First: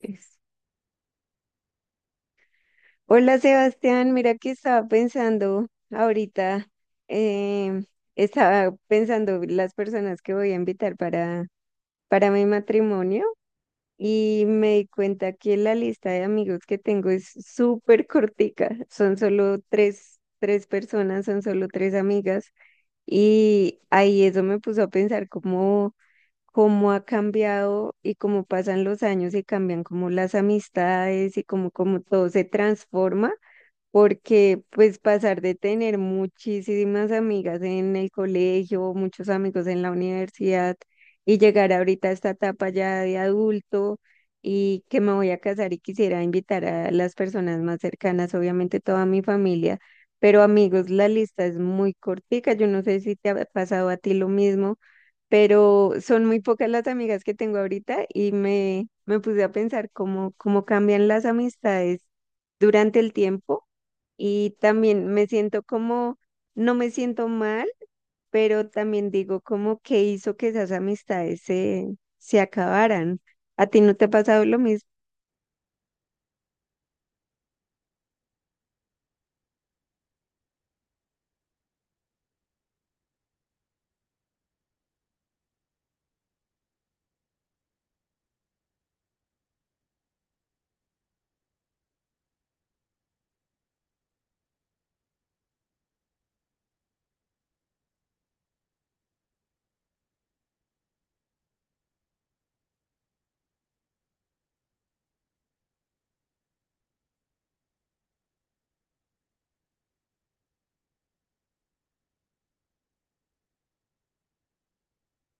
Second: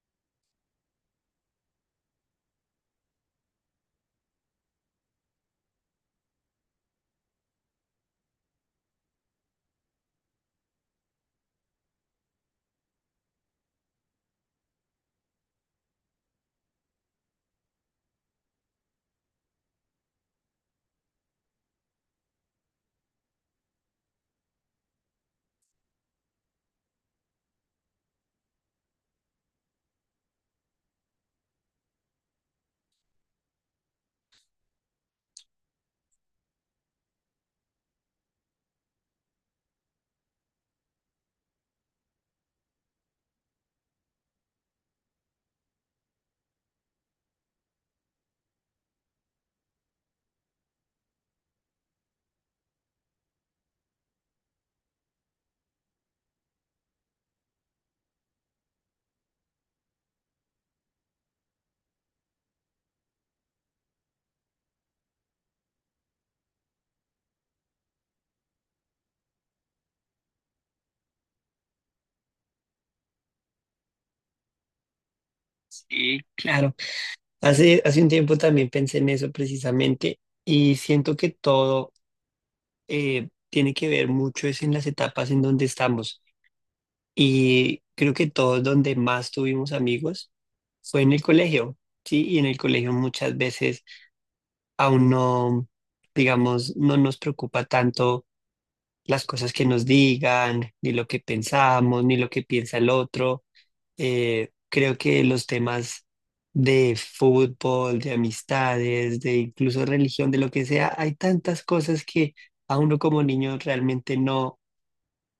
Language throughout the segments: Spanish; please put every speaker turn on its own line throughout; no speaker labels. Es- Hola Sebastián, mira que estaba pensando ahorita, em, estaba pensando las personas que voy a invitar para mi matrimonio. Y me di cuenta que la lista de amigos que tengo es súper cortica, son solo tres personas, son solo tres amigas. Y ahí eso me puso a pensar cómo ha cambiado y cómo pasan los años y cambian como las amistades y cómo todo se transforma. Porque pues pasar de tener muchísimas amigas en el colegio, muchos amigos en la universidad y llegar ahorita a esta etapa ya de adulto, y que me voy a casar y quisiera invitar a las personas más cercanas, obviamente toda mi familia, pero amigos, la lista es muy cortica. Yo no sé si te ha pasado a ti lo mismo, pero son muy pocas las amigas que tengo ahorita, y me puse a pensar cómo cambian las amistades durante el tiempo. Y también me siento como, no me siento mal, pero también digo como que hizo que esas amistades se acabaran. ¿A ti no te ha pasado lo mismo?
Sí, claro. Hace un tiempo también pensé en eso precisamente y siento que todo tiene que ver mucho es en las etapas en donde estamos, y creo que todos donde más tuvimos amigos fue en el colegio, ¿sí? Y en el colegio muchas veces aún no, digamos, no nos preocupa tanto las cosas que nos digan, ni lo que pensamos, ni lo que piensa el otro. Creo que los temas de fútbol, de amistades, de incluso religión, de lo que sea, hay tantas cosas que a uno como niño realmente no,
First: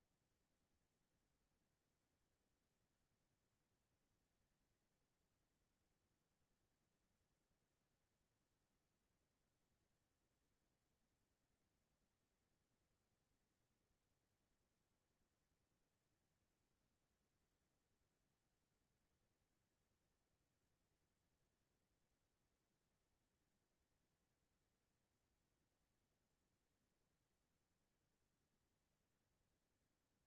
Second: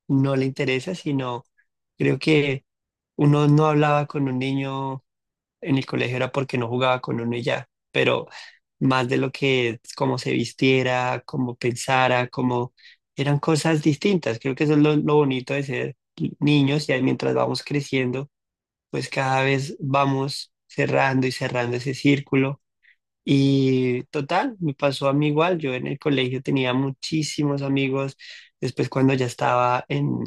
no le interesa, sino creo que uno no hablaba con un niño en el colegio era porque no jugaba con uno y ya, pero más de lo que es cómo se vistiera, cómo pensara, cómo, eran cosas distintas. Creo que eso es lo bonito de ser niños, y ahí mientras vamos creciendo pues cada vez vamos cerrando y cerrando ese círculo. Y total, me pasó a mí igual. Yo en el colegio tenía muchísimos amigos. Después cuando ya estaba en,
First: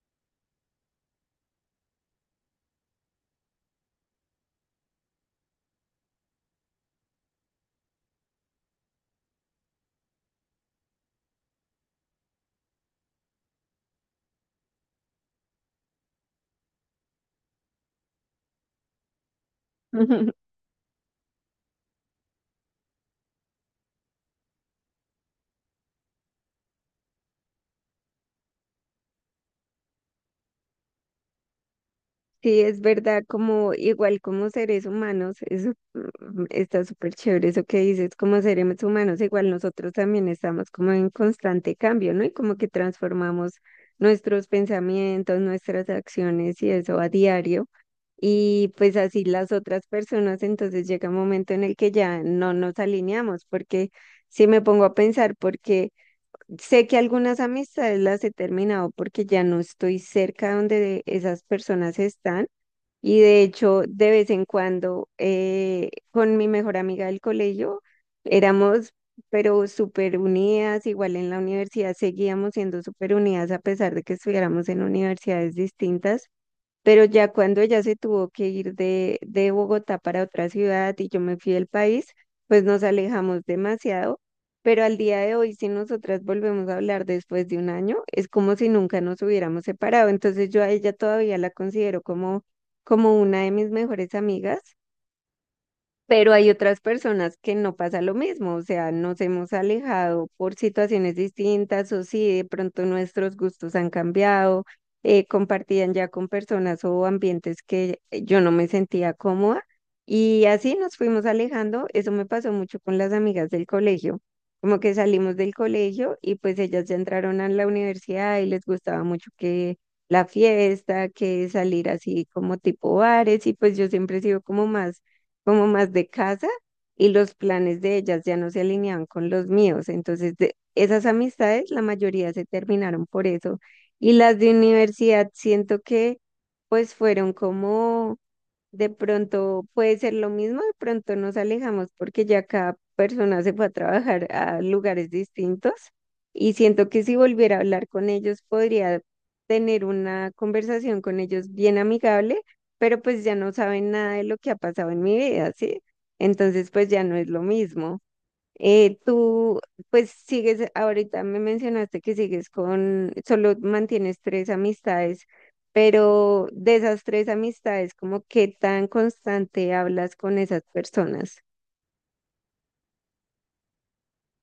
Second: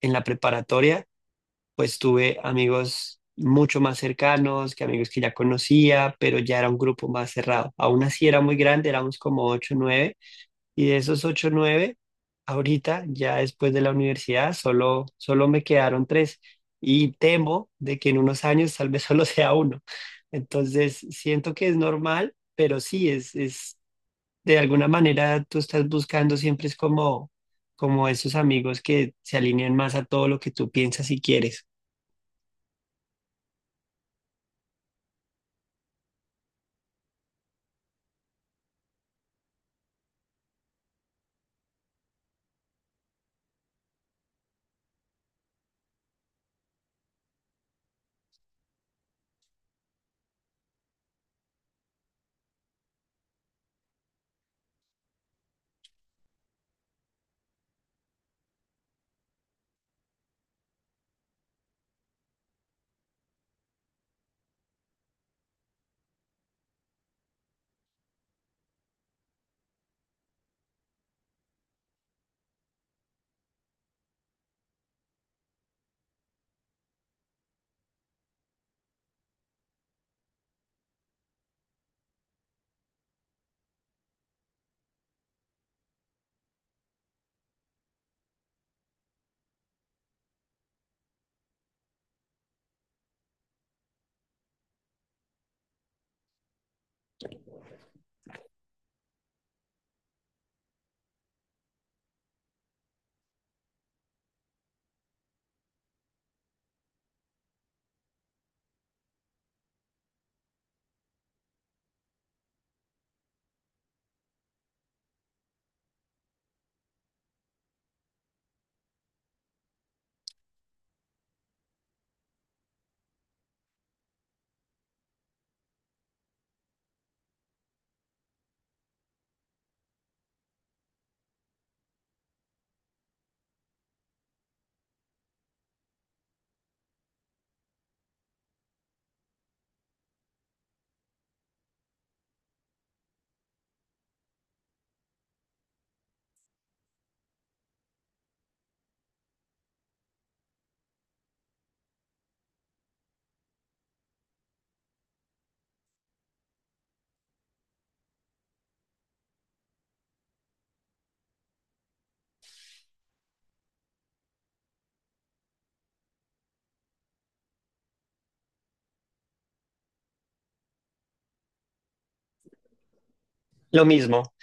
en la preparatoria, pues tuve amigos mucho más cercanos que amigos que ya conocía, pero ya era un grupo más cerrado. Aún así era muy grande, éramos como ocho o, y de esos ocho, nueve, ahorita, ya después de la universidad, solo me quedaron tres. Y temo de que en unos años tal vez solo sea uno. Entonces, siento que es normal, pero sí, es de alguna manera tú estás buscando siempre es como esos amigos que se alinean más a todo lo que tú piensas y quieres.
Sí, es verdad, como igual como seres humanos, eso está súper chévere eso que dices. Como seres humanos, igual nosotros también estamos como en constante cambio, ¿no? Y como que transformamos nuestros pensamientos, nuestras acciones y eso a diario. Y pues así las otras personas, entonces llega un momento en el que ya no nos alineamos, porque si me pongo a pensar, porque sé que algunas amistades las he terminado porque ya no estoy cerca donde esas personas están. Y de hecho, de vez en cuando, con mi mejor amiga del colegio, éramos, pero súper unidas, igual en la universidad seguíamos siendo súper unidas a pesar de que estuviéramos en universidades distintas. Pero ya cuando ella se tuvo que ir de Bogotá para otra ciudad y yo me fui del país, pues nos alejamos demasiado. Pero al día de hoy, si nosotras volvemos a hablar después de un año, es como si nunca nos hubiéramos separado. Entonces yo a ella todavía la considero como, como una de mis mejores amigas. Pero hay otras personas que no pasa lo mismo, o sea, nos hemos alejado por situaciones distintas, o sí, de pronto nuestros gustos han cambiado, compartían ya con personas o ambientes que yo no me sentía cómoda, y así nos fuimos alejando. Eso me pasó mucho con las amigas del colegio, como que salimos del colegio y pues ellas ya entraron a la universidad y les gustaba mucho que la fiesta, que salir así como tipo bares, y pues yo siempre he sido como más, como más de casa, y los planes de ellas ya no se alineaban con los míos. Entonces, de esas amistades, la mayoría se terminaron por eso. Y las de universidad, siento que pues fueron como, de pronto puede ser lo mismo, de pronto nos alejamos porque ya cada persona se fue a trabajar a lugares distintos, y siento que si volviera a hablar con ellos podría tener una conversación con ellos bien amigable, pero pues ya no saben nada de lo que ha pasado en mi vida, ¿sí? Entonces pues ya no es lo mismo. Eh, tú, pues sigues, ahorita me mencionaste que sigues solo mantienes tres amistades, pero de esas tres amistades, ¿como qué tan constante hablas con esas personas?
Lo mismo.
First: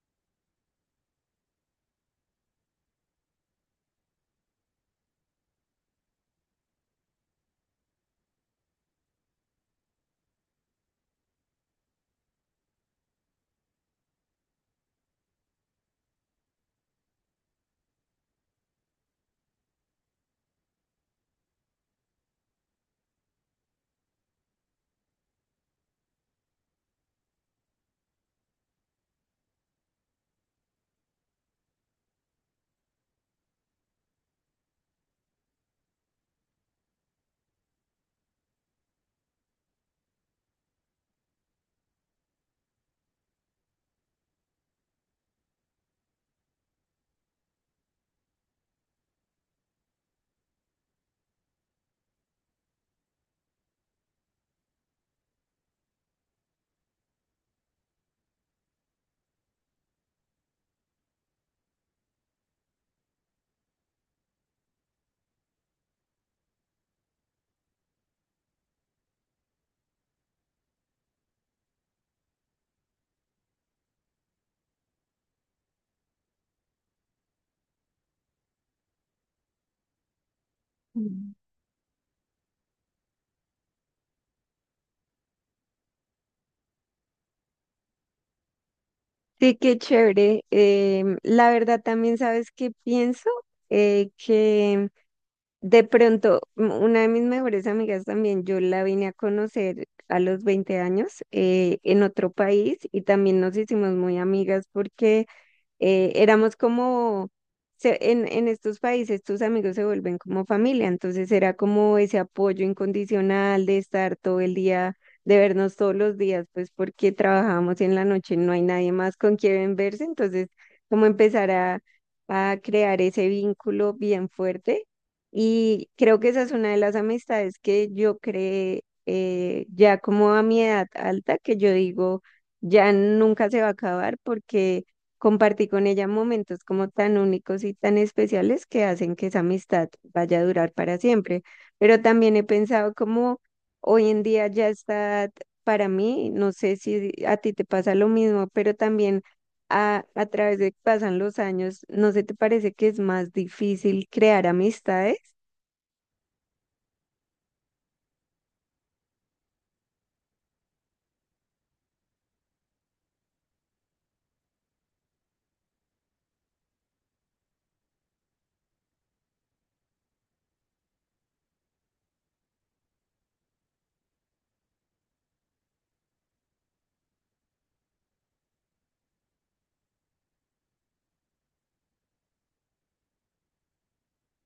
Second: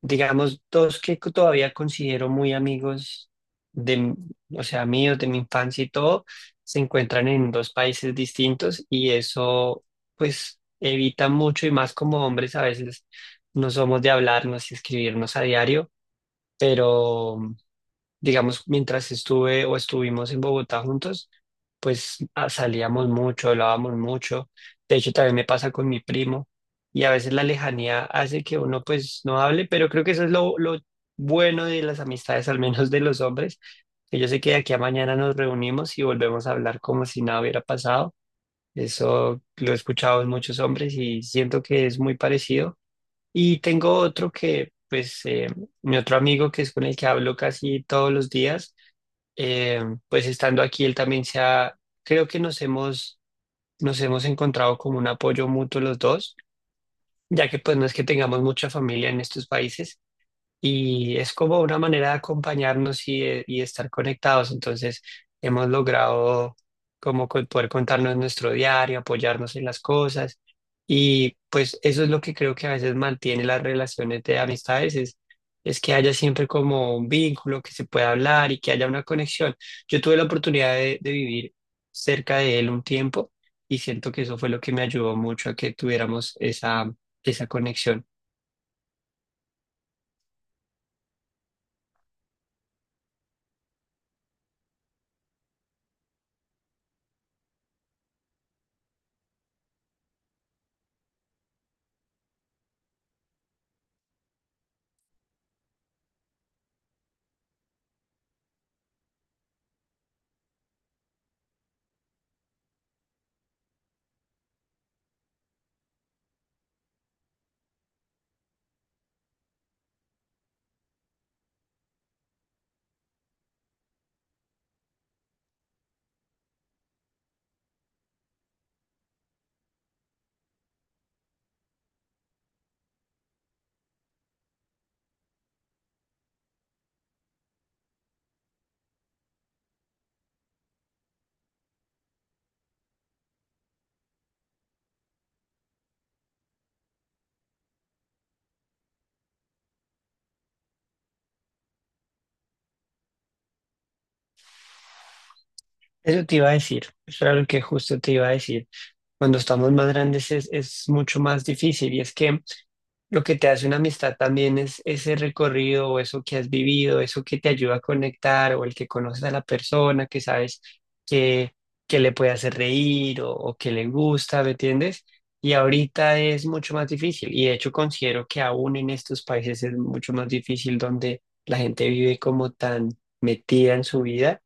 Digamos, dos que todavía considero muy amigos de, m- o sea, míos de mi infancia y todo, se encuentran en dos países distintos y eso, pues, evita mucho, y más como hombres a veces no somos de hablarnos y escribirnos a diario, pero digamos, mientras estuve o estuvimos en Bogotá juntos, pues salíamos mucho, hablábamos mucho. De hecho, también me pasa con mi primo, y a veces la lejanía hace que uno pues no hable, pero creo que eso es lo bueno de las amistades, al menos de los hombres, que yo sé que de aquí a mañana nos reunimos y volvemos a hablar como si nada hubiera pasado. Eso lo he escuchado en muchos hombres y siento que es muy parecido. Y tengo otro que, pues, mi otro amigo que es con el que hablo casi todos los días. Eh, pues estando aquí, él también creo que nos hemos encontrado como un apoyo mutuo los dos, ya que pues no es que tengamos mucha familia en estos países y es como una manera de acompañarnos y, y de estar conectados. Entonces, hemos logrado como poder contarnos nuestro diario, apoyarnos en las cosas, y pues eso es lo que creo que a veces mantiene las relaciones de amistades, es que haya siempre como un vínculo, que se pueda hablar y que haya una conexión. Yo tuve la oportunidad de
Mm.
vivir cerca de él un tiempo y siento que eso fue lo que me ayudó mucho a que tuviéramos esa conexión.
Sí, qué chévere. La verdad también sabes que pienso que de pronto una de mis mejores amigas también, yo la vine a conocer a los 20 años, en otro país, y también nos hicimos muy amigas porque éramos como, en estos países tus amigos se vuelven como familia, entonces era como ese apoyo incondicional de estar todo el día, de vernos todos los días, pues porque trabajábamos en la noche, no hay nadie más con quien verse, entonces como empezar a crear ese vínculo bien fuerte. Y creo que esa es una de las amistades que yo creé, ya como a mi edad alta, que yo digo, ya nunca se va a acabar porque compartí con ella momentos como tan únicos y tan especiales que hacen que esa amistad vaya a durar para siempre. Pero también he pensado como hoy en día ya está, para mí, no sé si a ti te pasa lo mismo, pero también a través de que pasan los años, ¿no se te parece que es más difícil crear amistades?
Eso te iba a decir, eso era lo que justo te iba a decir. Cuando estamos más grandes es mucho más difícil, y es que lo que te hace una amistad también es ese recorrido o eso que has vivido, eso que te ayuda a conectar o el que conoces a la persona, que sabes que, que le puede hacer reír o que le gusta, ¿me entiendes? Y ahorita es mucho más difícil, y de hecho considero que aún en estos países es mucho más difícil, donde la gente vive como tan metida en su vida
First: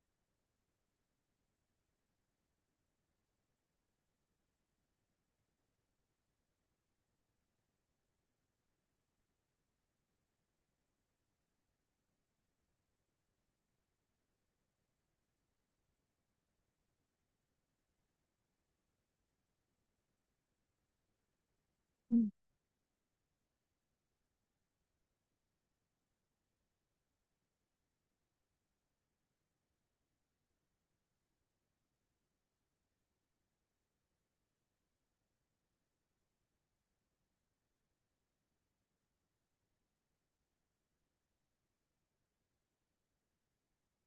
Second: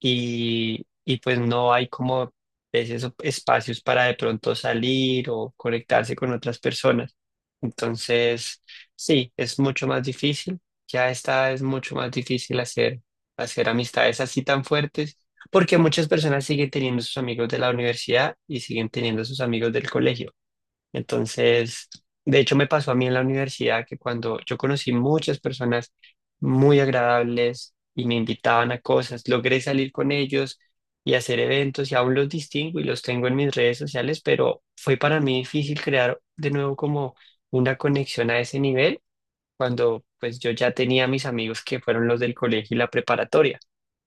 y pues no hay como esos espacios para de pronto salir o conectarse con otras personas. Entonces, sí, es mucho más difícil. Ya está, es mucho más difícil hacer amistades así tan fuertes, porque muchas personas siguen teniendo sus amigos de la universidad y siguen teniendo sus amigos del colegio. Entonces, de hecho me pasó a mí en la universidad que cuando yo conocí muchas personas muy agradables y me invitaban a cosas, logré salir con ellos y hacer eventos, y aún los distingo y los tengo en mis redes sociales, pero fue para mí difícil crear de nuevo como una conexión a ese nivel cuando pues yo ya tenía mis amigos que fueron los del colegio y la preparatoria.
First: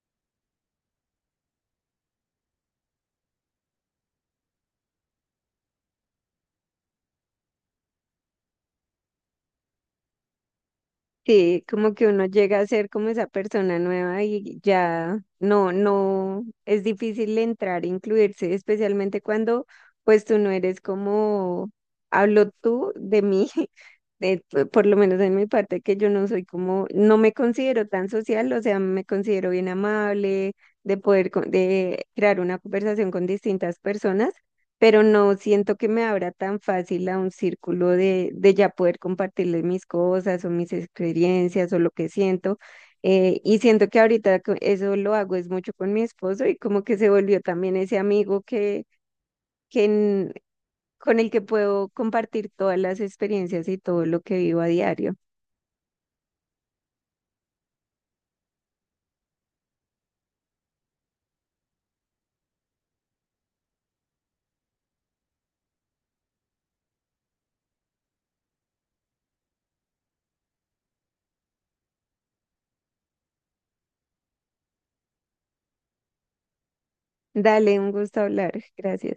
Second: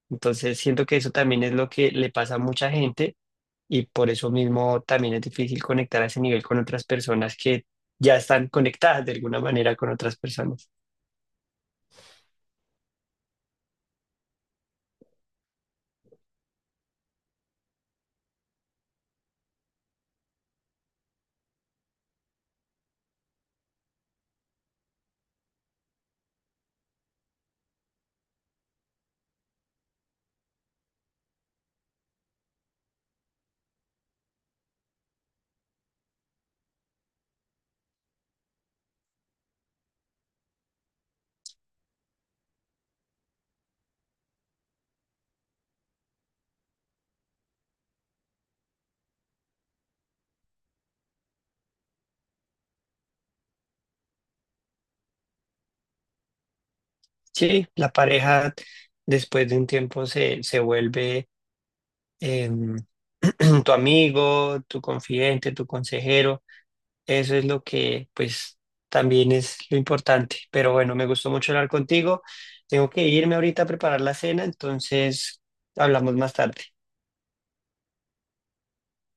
Entonces siento que eso también es lo que le pasa a mucha gente, y por eso mismo también es difícil conectar a ese nivel con otras personas que ya están conectadas de alguna manera con otras personas.
Sí, como que uno llega a ser como esa persona nueva y ya no, es difícil entrar, incluirse, especialmente cuando pues tú no eres como, hablo tú de mí, de- por lo menos en mi parte, que yo no soy como, no me considero tan social, o sea, me considero bien amable, de poder, de crear una conversación con distintas personas, pero no siento que me abra tan fácil a un círculo de ya poder compartirle mis cosas o mis experiencias o lo que siento. Y siento que ahorita eso lo hago es mucho con mi esposo, y como que se volvió también ese amigo que en- con el que puedo compartir todas las experiencias y todo lo que vivo a diario.
Sí, la pareja después de un tiempo se vuelve em, tu amigo, tu confidente, tu consejero. Eso es lo que pues también es lo importante. Pero bueno, me gustó mucho hablar contigo. Tengo que irme ahorita a preparar la cena, entonces hablamos más tarde.
Dale, un gusto hablar. Gracias.